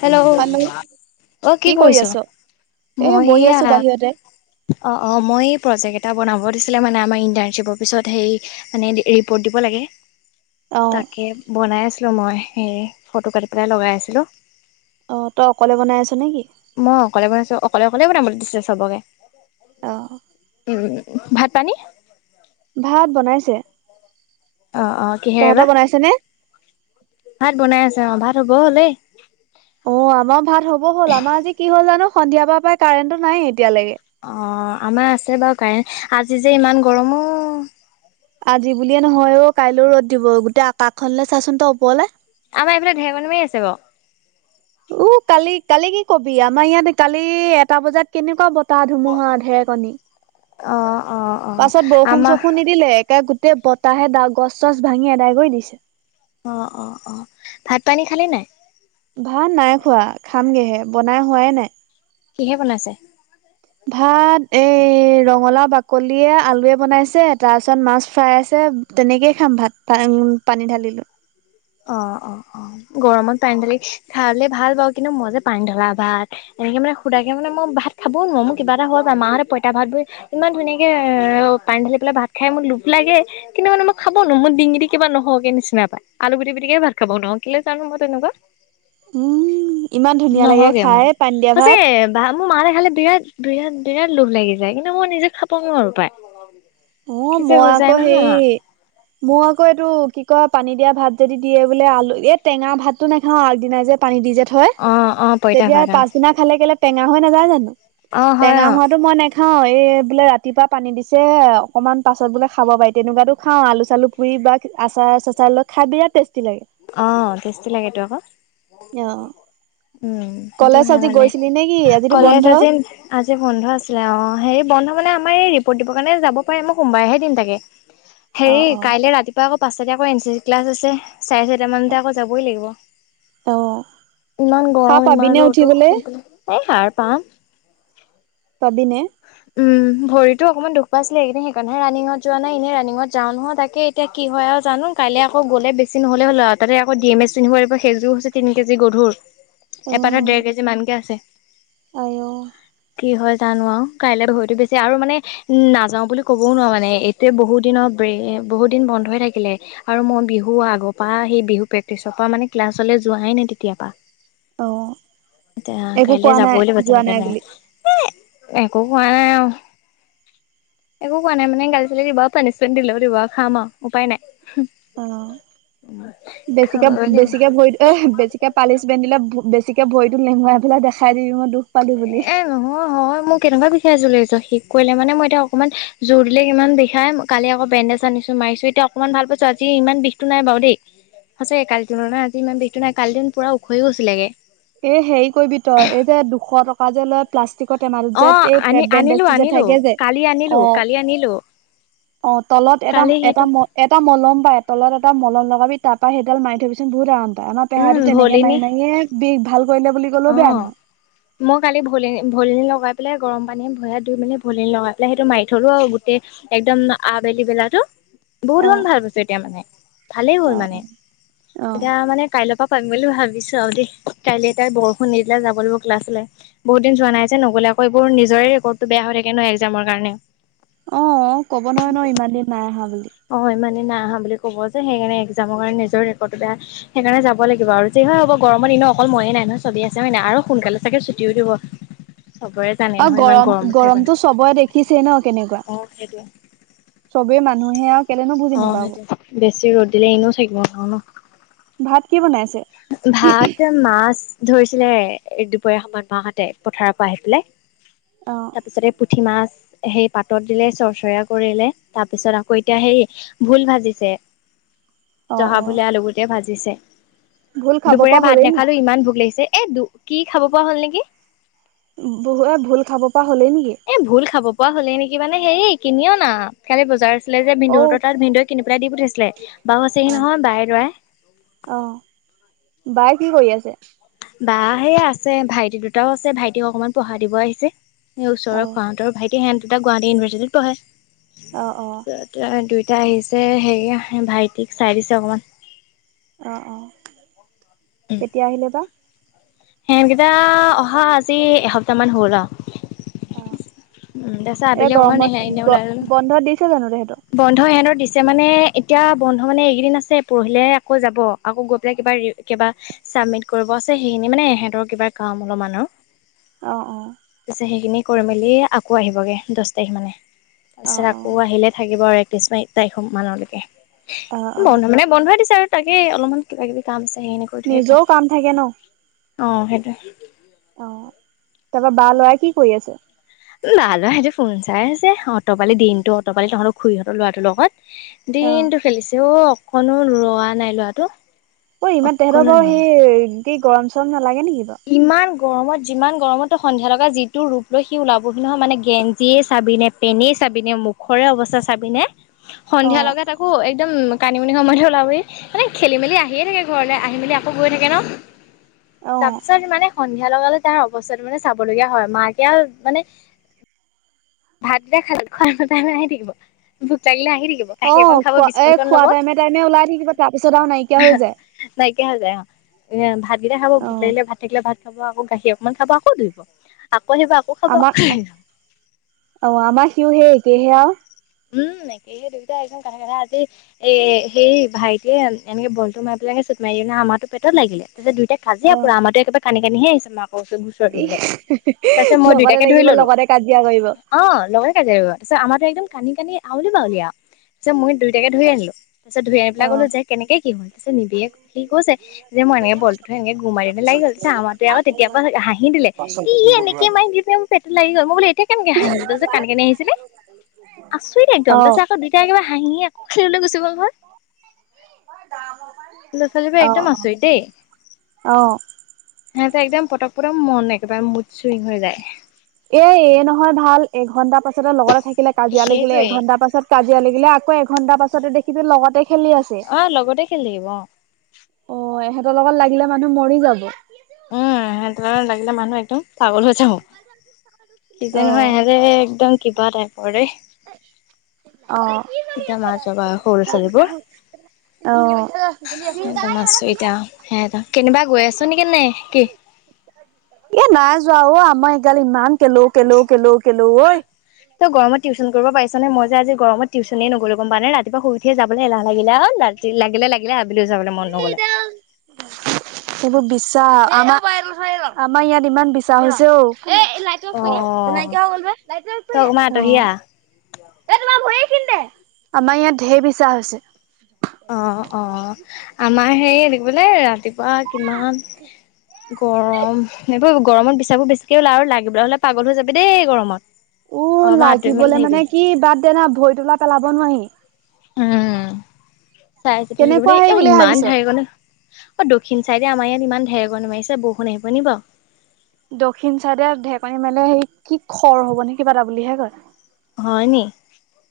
Hello, অ', কি কৰি কৰিছ? আছ? এ মই বহি এইয়া আছোঁ বাহিৰতে। অ', অ', মই এই প্ৰজেক্ট এটা বনাব দিছিলে মানে আমাৰ ইণ্টাৰ্ণশ্বিপৰ পিছত সেই মানে ৰিপৰ্ট দিব লাগে। অ তাকে বনাই আছিলোঁ মই, হেৰি ফটো কাটি পেলাই লগাই আছিলোঁ। অ', তই অকলে বনাই আছ নে কি? মই অকলে বনাইছোঁ, অকলে, অকলে বনাব বুলি দিছিলো চবকে, অ উম। ভাত পানী ভাত বনাইছে। অ, অ। কিহেৰে বা তহঁতৰ বনাইছে নে? ভাত বনাই আছে অ, ভাত হ'ব হ'লেই। অ, আমাৰ ভাত হ'ব হ'ল, আমাৰ আজি কি হ'ল জানো? সন্ধিয়াৰ পৰা প্ৰায় কাৰেণ্টটো নাই এতিয়ালৈকে। অ, আমাৰ আছে বাৰু কাৰেণ, আজি যে ইমান গৰম অ। আজি বুলিয়ে নহয় অ, কাইলৈও ৰ'দ দিব, গোটেই আকাশখনলে চাচোন তই ওপৰলে। আমাৰ এইফালে ধেৰেকনি মাৰি আছে বাৰু। [inaudible] উ, কালি, কালি কি কবি, আমাৰ ইয়াত কালি এটা বজাত কেনেকুৱা বতাহ-ধুমুহা, ধেৰেকণী। অ, অ। অ পাছত আমাৰ বৰষুণ-চৰষুণ নিদিলে, একে গোটেই বতাহে গছ-চছ ভাঙি এদাই কৰি দিছে। অ, অ, অ, ভাত-পানী খালি নাই? ভাত নাই খোৱা, খামগে হে, বনাই হোৱাই নাই। কিহে বনাইছে? ভাত এই ৰঙালাও বাকলিয়ে আলুয়ে বনাইছে, তাৰ পিছত মাছ ফ্ৰাই আছে। তেনেকেই খাম ভাত পানী ঢালি লৈ। অ, অ, অ, গৰমত পানী ঢালি খাললে ভাল বাৰু, কিন্তু মই যে পানী ঢলা ভাত এনেকে মানে সুধাকে মানে মই ভাত খাবও নোৱাৰো, মোৰ কিবা এটা হৈ যায়, মাহঁতে পইতা ভাত বোৰ ইমান ধুনীয়াকে পানী ঢালি পেলাই ভাত খাই, মোৰ লোভ লাগে। কিন্তু মানে মই খাব নোৱাৰো, মোৰ ডিঙিটো কিবা নসৰকে নিচিনা পাই। আলু পুটিকি-পিটিকিয়ে ভাত খাব নোৱাৰোঁ, কিয় জানো মই তেনেকুৱা। উম, ইমান ধুনীয়া লাগে খাই পানী দিয়া ভাত। ভা মোৰ মাহতে খালে বিৰাট-বিৰাট-বিৰাট লোভ লাগি যায়, কিন্তু মই নিজে খাব নোৱাৰো পায়। অ, মই আকৌ হেৰি মই আকৌ এইটো কি কয়, পানী দিয়া ভাত যদি দিয়ে বোলে আলু, এই টেঙা ভাতটো নাখাও আগদিনাই যে পানী দি যে থয়। অ, অ। পইতা তেতিয়া ভাত অ', পাছদিনা খালে কেলে টেঙা হৈ নাযায় জানো? অ', হয় টেঙা অ', হোৱাতো মই নেখাও। খাও, এই বোলে ৰাতিপুৱা পানী দিছে। অকণমান পাছত বোলে খাব পাৰি, তেনেকুৱাতো খাওঁ, আলু-চালু পুৰি বা আচাৰ-চাচাৰ লৈ খাই বিৰাট টেষ্টি লাগে। অ, টেষ্টি লাগেতো আকৌ। অ উম। সেইটো কলেজ হয় আজি মানে, গৈছিলি নে কি আজিতো কলেজ বন্ধ? আজি আজি বন্ধ আছিলে অঁ, হেৰি বন্ধ মানে আমাৰ এই ৰিপৰ্ট দিবৰ কাৰণে যাব পাৰে, মই সোমবাৰেহে দিম তাকে। [inaudible] হেৰি অ' কাইলৈ ৰাতিপুৱা আকৌ পাঁচতাতে এন চি চি ক্লাছ আছে। চাৰে চাৰিটা মানতে আকৌ যাবই লাগিব। অ' ইমান সাৰ গৰম পাবিনে ইমান ৰ'দো। উঠিবলে? এই সাৰ পাম। পাবি নে? উম, ভৰিতো অকনমান দুখ পাই আছিলো, এইকেইদিন সেইকাৰণহে ৰানিঙত যোৱা নাই, এনেই ৰানিঙত যাওঁ নহয়, তাকে। কি হয় আৰু জানো? কাইলৈ আকৌ গ'লে বেছি নহ'লে হ'ল আৰু, তাতে আকৌ ডিম এম এচ পিন্ধিব লাগিব, সেইজোৰ হৈছে তিনি কেজি গধুৰ, এপাটত অ' ডেৰ কেজি মানকৈ আছে। আই অ। কি হয় জানো আৰু, কাইলৈ ভৰিতো বেছি আৰু মানে উম, নাযাও বুলি ক'বও নোৱাৰা মানে, এইটোৱে বহুত দিনৰ ব্ৰেক, বহুত দিন বন্ধ হৈ থাকিলে। আৰু মই বিহু আগৰ পৰা সেই বিহু প্ৰেক্টিচৰ পৰা মানে ক্লাছলৈ যোৱাই নাই তেতিয়াৰ পা। অ' এতিয়া একো কাইলে কোৱা নাই যাবই লাগিব যোৱা যেনে নাই তেনে। বুলি কো হোৱা নাই আ। একো কোৱা নাই মানে গালি চালী দিব পানিচমেণ্ট দিলে দিব খাম আৰু উপায় নাই। অ বেছিকে খাবই লাগিব বেছিকে ভৰি এ হ বেছিকে। পানিচমেণট দিলে বেছিকে ভৰিটো লেহুৱাই পেলাই দেখাই দিবি মই দুখ পালো বুলি। এ নহয় নহয় মই এনেকুৱাই বিষাই আছিলে শিকোৱালে মানে মই এতিয়া অকণমান জোৰ দিলে কিমান বিষাই। কালি আকৌ বেণ্দেজ আনিছো মাৰিছো এতিয়া অকমানাশ ভাল পাইছো আজি ইমান বিষটো নাই বাৰু দেই। সঁচাকৈ কালিৰ তুলনাত আজি ইমান বিষটো নাই কালি দিন পূৰা শুকাই ও গৈছিলগে। এ হেৰি কৰিবি তই এই যে দুশ টকা। যে লয় প্লাষ্টিকতৰ চেমা ক্নেপ অ এটাত যে আনি এই আনিলো বেণ্ডেজটো যে আনিলো থাকে যে। কালি আনিলো কালি আনিলো অ তলত এটা কালি এটা সেইটো ম। এটা মলম পায় তলত এটা মলম লগাবি তাৰপৰা সেইডাল মাৰি থবিচোন বহুত আৰাম পায়। আমাৰ উম পেহাটো তেনেকে ভলিনী মাৰি মাৰিয়ে বিষ ভাল কৰিলে বুলি অ কলেও বেয়া নহয়। মই কালি ভলিনি লগাই পেলাই গৰম পানী ভৰি হাত ধুই মেলি ভলিনি লগাই পেলাই সেইটো মাৰি থ'লো আৰু গোটেই। একদম আবেলি বেলাটো। বহুত অ গুণ ভাল পাইছোঁ এতিয়া মানে ভালেই হ'ল অ মানে এতিয়া মানে। কাইলৈৰ পৰা পাৰিম বুলি ভাবিছোঁ আৰু দেই কাইলৈ বৰষুণ নিদিলে যাব লাগিব ক্লাচলৈ। বহুত দিন যোৱা নাই যে, নগ'লে আকৌ এইবোৰ নিজৰে ৰেকৰ্ডটো বেয়া হৈ থাকে ন এক্জামৰ কাৰণে। অ ক'ব নহয় ন ইমান দিন নাই আহা বুলি। অ ইমানে নাই আহা বুলি ক'ব যে সেইকাৰণে এক্জামৰ কাৰণে নিজৰ ৰেকৰ্ডটো বেয়া। সেইকাৰণে যাব লাগিব আৰু যি হয় হ'ব গৰমৰ দিন অকল ময়ে নাই নহয়। ছবি আছে হয় নাই আৰু সোনকালে চাগে ছুটিও দিব চবৰে। জানে অ নহয় ইমান গৰম গৰমত থাকিব না গৰমতটো চবৰে দেখিছোঁ ন কেনেকুৱা। অ সেইটোৱে চবে মানুহে আ। অ', বেছি ৰ'দ দিলে এনেও থাকিব নোৱাৰো ন। ভাত কি বনাইছে? ভাত মাছ ধৰিছিলেৰে দুপৰীয়া সময়ত মাহাহতে পথাৰ পৰা আহি পেলাই। অ তাৰপিছতে পুঠি মাছ। সেই পাতত দিলে চৰ্চয়া কৰিলে তাৰ পিছত আকৌ এতিয়া সেই ভোল ভাজিছে। [unintelligible] জহা অ ভোলে আলু গুটীয়া ভাজিছে। ভোল খাব দুপৰীয়া পৰা ভাত হ'লেই নি নাখালো ইমান ভোক লাগিছে এ দু কি খাব পৰা হ'ল নেকি। বহু এ ভোল খাব পৰা হ'লেই নেকি? এই ভুল খাব পৰা হ'লেই নেকি মানে হেৰি কিনি অনা কালি বজাৰ আছি। আছিলে যে অ বিন্ধুৰ তাত ভন্দু কিন পেলাই দি পঠিছিলে বাাৰু অ আছেহি নহয় বাইে লৰাই। অ', বাই কি কৰি আছে? বা সেয়া আছে ভাইটি দুটাও আছে ভাইটিক অকনমান পঢ়া দিব আহিছে এই অ ওচৰৰ খোৱা। তোৰ ভাইটি হেন দুটা গুৱাহাটী ইউনিভাৰ্চিটিত পঢ়ে। অ', অ'। অ দুয়োটা আহিছে হেৰি ভাইটিক চাই দিছে অকণমান। অ', অ', কেতিয়া আহিলো বা। খেহেত কেইটা অহা আজি এসপ্তাহ মান হ'ল আউ। অ উম তাছ এই আবেলি অকমান গৰমত হে এনে গ ওলাই গলো। বন্ধ দিছে জানো তেহেঁতৰ বন্ধ এহঁতৰ দিছে মানে এতিয়া বন্ধ মানে এইকেইদিন আছে পুৰহিলে আকৌ যাব। আকৌ গৈ পেলাই কিবা কিবা চাবমিট কৰিব আছে সেইখিনি মানে। হেতৰ কিবা কাম অলপমান আৰু অ তাৰপিছত সেইখিনি- কৰি মেলি আকৌ আহিবগৈ দ'হ তাৰিখ মানে অ তাৰপিছত আকৌ আহিলে থাকিব আৰু। একত্ৰিছ - তাৰিখ মানলৈকে। অ অ বন্ধ মানে বন্ধাই দিছে আৰু তাকে অলপমান কিবা-কিবি কাম আছে সেনেকে- নিজেও কাম থাকে ন। অঁ', সেইটোয়ে। তাৰপা বা ল'ৰা কি কৰি আছে? ভাল ল'ৰা সেইটো ফোন চাই আছে অট পালি দিনটো অট পালি তহঁতৰ খুৰিহঁতৰ ল'ৰাটোৰ লগত। [unintelligible] দিনটো খেলিছে অ', অকনো ৰোৱা নাই ল'ৰাটো। ঐ ইমান তেহেঁতৰ অকণো ৰোৱা বাৰু নাই সেই কি গৰম চৰম নালাগে নেকি বাৰু। ইমান গৰমত যিমান গৰমতে সন্ধিয়া লগা যিটো ৰূপ লয় সি ওলাবহি নহয় মানে গেঞ্জিয়েই চাবিনে- পেনে চাবিনে, মুখৰে অৱস্থা চাবিনে, অ সন্ধিয়া লগাত- আকৌ একদম কানি-মুনি সময়তে ওলাবি, মানে খেলি-মেলি আহিয়ে থাকে ঘৰলৈ আহি মেলি আকৌ গৈ থাকে ন। অ তাৰপিছত মানে সন্ধিয়া লগালে তাৰ অৱস্থাটো মানে চাবলগীয়া হয়, মাকে মানে- ভাতকেইটা খাল খোৱাই আহি থাকিব ভোক লাগিলে আহি থাকিব। গাখীৰ অকন অ', খাব খোৱা, বিস্কুট এই অকন ল'ব খোৱা টাইমে-টাইমে ওলাই থাকিব তাৰ পিছত আৰু নাইকিয়া হৈ যায়। নাইকিয়া হৈ যায় অঁ', এ ভাতকেইটা খাব অ ভোক লাগিলে ভাত থাকিলে ভাত- খাব আকৌ গাখীৰ অকণমান খাব আকৌ দৌৰিব, আকৌ আহিব, আকৌ খাব আমাৰ আকৌ অ', আমাৰ সিও একেই হে আৰু। উমঁ, একেই হে দুইতাই একদম কথা-কথা আজি- এ সেই ভাইটিয়ে এনেকে বলটো মাৰিলে চুট মাৰি নে আমাৰটো পেটত লাগিলে তাৰিছত দুইটাক- কাজিয়া অ পুৰা আমাৰটোয়ে একে কান্দি-কান্দি আহিছে মাক উচ ইচ লগতে লাগিব, লগতে কাজিয়া কৰিব। অঁ', লগতে কাজিয়া কৰিব, তাৰপা আমাৰটো একদম কান্দি-কান্দি আউলি-বাউলি আৰু তাৰপিছত মই দুইটাকে ধৰি আনিলো। তাৰপিছত ধুই আনি পেলাই অ ক'লো যে কেনেকে কি হ'ল পিছত নিবিৰে খুলি-মেলি কৈছে। যে মই এনেকে বলটো থৈ এনেকে গুৰ মাৰি দিওঁতে লাগি গ'ল আমাৰাটোয়ে আকৌ তেতিয়া পা হাঁহি দিলে। বাচন-বৰ্তনবোৰ ধোৱা। পেত লালি গ'ল মই বোলো এতিয়া কেনকে কান্দি-কান্দি আহিছিলি। আছো এতিয়া একদম অ তাৰপিছত আকৌ দুয়োটাই একেবাৰে হাঁহিয়ে খেলিবলৈ গুচি গ'ল নহয়। সৰু ল'ৰা-ছোৱালীবোৰ একদম আচৰিত দেই। অঁ। সিহঁতে একদম পতক-পতক মন একেবাৰে মুড চুইং হৈ যায়। এই-এই নহয় ভাল এঘণ্টা পাছতে লগতে থাকিলে, কাজিয়া লাগিলে, সেইটোৱে এঘণ্টা পাছত- কাজিয়া লাগিলে আকৌ এঘন্টা পাছতে দেখিবি লগতে খেলি আছে। অ' লগতে খেলি থাকিব অ'। অ', এহঁতৰ লগত লাগিলে মানুহ মৰি যাব। উমঁ, সিহঁতৰ লাগিলে মানুহ একদম পাগল হৈ যাব। কি যে অ নহয় ইহঁতে একদম কিবা টাইপৰ ৰে। উ [unintelligible] তিতা মা যাবা সৰু চলিবোৰ। সেদমা আছো এতিয়া সিহঁতৰ কেনিবা গৈ আছো নেকি নে কি? এই নাই যোৱা ঔ আমাৰ এইগাল ইমান কেলৌ-কেলৌ-কেলৌ- কেলৌ ঐ। তই গৰমত টউশন কৰিব পাৰিছ ন' মই যে আজি গৰম টিউনে গম পাইছ নে নাই ৰাতিপুৱা শুই উঠিয়োবলৈ এলাহ লাগিলে আৰু। কি লাগিল-লাগিলে আৰু আাবিলি হৈ যাব মন নগ'ল। [unintelligible] সেইবোৰ বিচা, আমাৰ ইয়াত ইমান বিছা হৈছে ঔ। নাইকিয়া হৈ গল যে, লাইট অ' টো অফ তকমা কৰি আঁতহিয়া। দিয়া। আমাৰ ইয়াত ঢেৰ বিছা হৈছে। অ অ আমাৰ হেৰী বোলেই ৰাতি, বাহ কিমান গৰম মানে, উম গৰমত বিচাবোৰ বেছিক ওলাই আৰু লাগিবলৈ হ'লে পাগল হৈ যাবি দেই গৰমত। উ অলপমান আঁতৰি মেলি লাগিবলে থাকিবি। মানে কি বাদ দেনা ভৰি তোলা পেলাব নোৱাৰি, উম চাই চিতি থাকিব‌ কেনেকুৱা দেই, হেৰি অ বুলি ইমান ভাবিছ? ঢাৰ এইফালে অ দক্ষিণ চাইডে আমাৰ ইয়াত ইমান ঢেৰেকণি মাৰিছে বৰষুণ আহিব নিকি বাৰু, দক্ষিণ চাইডে ঢেৰ্কণি মাৰিলে সেই কি খৰ হব নে কিবা এটা বুলিহে কয়। হয় নি?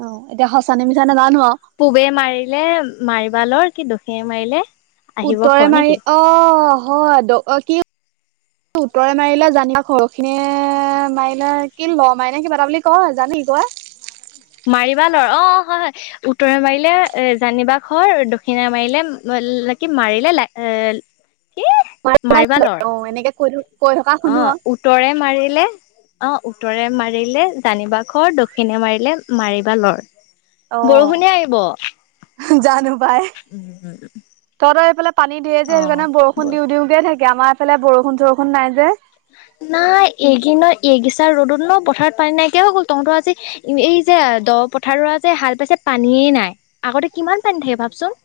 অ এতিয়া সঁচানে মিছা নেজানো আৰু, পূবে মাৰিলে মাৰিবা লৰ কি দক্ষিণে মাৰিলে, আহিব উত্তৰে খৰ মাৰি নেকি? অ হয় দ অ কি, তু উত্তৰে মাৰিলে জানিবা শৰখিনিয়ে মাৰিলে কি ল মাৰ নে কিবা এটা বুলি, ক জানি কোৱা। মাৰিবা লৰ অ অ হয় হয়। উত্তৰে মাৰিলে এ জানিবা শৰ দক্ষিণে মাৰিলে ন কি মাৰিলে লে এ, কি মাত মাৰিবা ম লৰ অ এনেকে কৈ দিওঁ, অ উত্তৰে মাৰিলে অ উত্তৰে মাৰিলে জানিবা শৰ দক্ষিণে মাৰিলে মাৰিবা লৰ। অ বৰষুণে আহিব। উ জানো পাই। তহঁতৰ হেইফালে পানী দিয়ে যে সেইকাৰণে বৰষুণ দিওঁ দিওঁকে থাকে আমাৰ এইফালে বৰষুণ চৰষুণ নাই যে। নাই এইকেইনত এগিছা ৰ'দত ন পথাৰত পানী নাইকিয় হৈ গ'ল তহঁতৰ আজি, এই যে দ পথাৰ ৰুৱা যে হাল পাইছে পানীয়েই নাই। আগতে কিমান পানী থাকে ভাবচোন।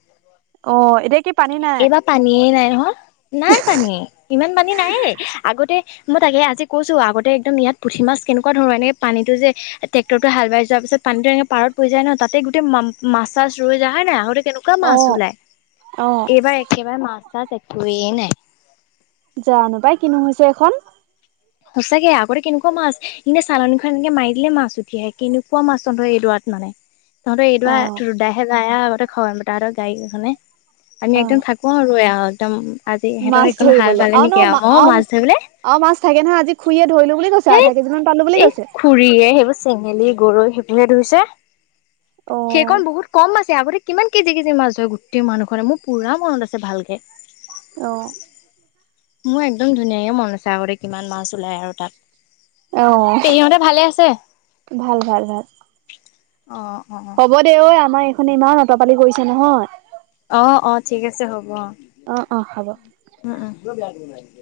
অ এতিয়া কি পানী নাই? এইবাৰ পানীয়ে নাই নহয়, নাই পানী ইমান পানী নাইয়েই আগতে মই তাকে আজি কৈছো আগতে একদম ইয়াত পুঠি মাছ কেনেকুৱা ধৰো এনেকে পানীটো যে, টেক্টৰ টোৱে হাল বাই যোৱাৰ পিছত পানীটো এনেকে পাৰত পৰি যায় ন তাতে গোটেই মা মাছ‌ চাছ ৰৈ যায় হয় নাই আহোতে কেনেক, কোৱা অ মাছ ওলাই, অ এইবাৰ একেবাৰে মাছ চাছ একোৱে নাই। জানো পাই কিনো হৈছে এইখন। সঁচাকে আগতে কেনেকুৱা মাছ এনে চালনীখন এনেকে মাৰি দিলে মাছ উঠি আহে কেনেকুৱা মাছ তহঁতৰ এইডৰাত মানে। [inaudible] তহঁতে এইদৰা অ ৰুদদাহে যায়ে আৰু তই খৰ তাহতৰ গাডীকেইখনে আমি অ। একদম থাক, কো আৰু এয়া একদম আজি মাছ সিহঁতৰ সেইকণ হাল বালে নেকি আৰু ময়ো মাছ ধৰিবলে। অ মাছ থাকে নহয় আজি খুৰীয়ে ধৰিলো বুলি কৈছে আধা কেজিমান পালো বুলি কৈছে। খুৰিয়ে সেইবোৰ চেঙেলী গৰৈ সেইবোৰহে ধৰিছে। অ সেইকণ বহুত কম আছে, আগতে কিমান কেজি কেজি মাছ ধৰে গোটেই মানুহখনে মোৰ পুৰা মনত আছে ভালকে। অঁ মোৰ একদম ধুনীয়াকে মনত আছে আগতে কিমান মাছ ওলাই আৰু তাত। অ', পেহিহতে ভালে আছে? ভাল ভাল ভাল অ অ হ'ব দে ঐ আমাৰ এইখনে ইমান অত পালি কৰিছে। নহয়। অ অ ঠিক আছে হ'ব অ। অ অ হ'ব। উম উম।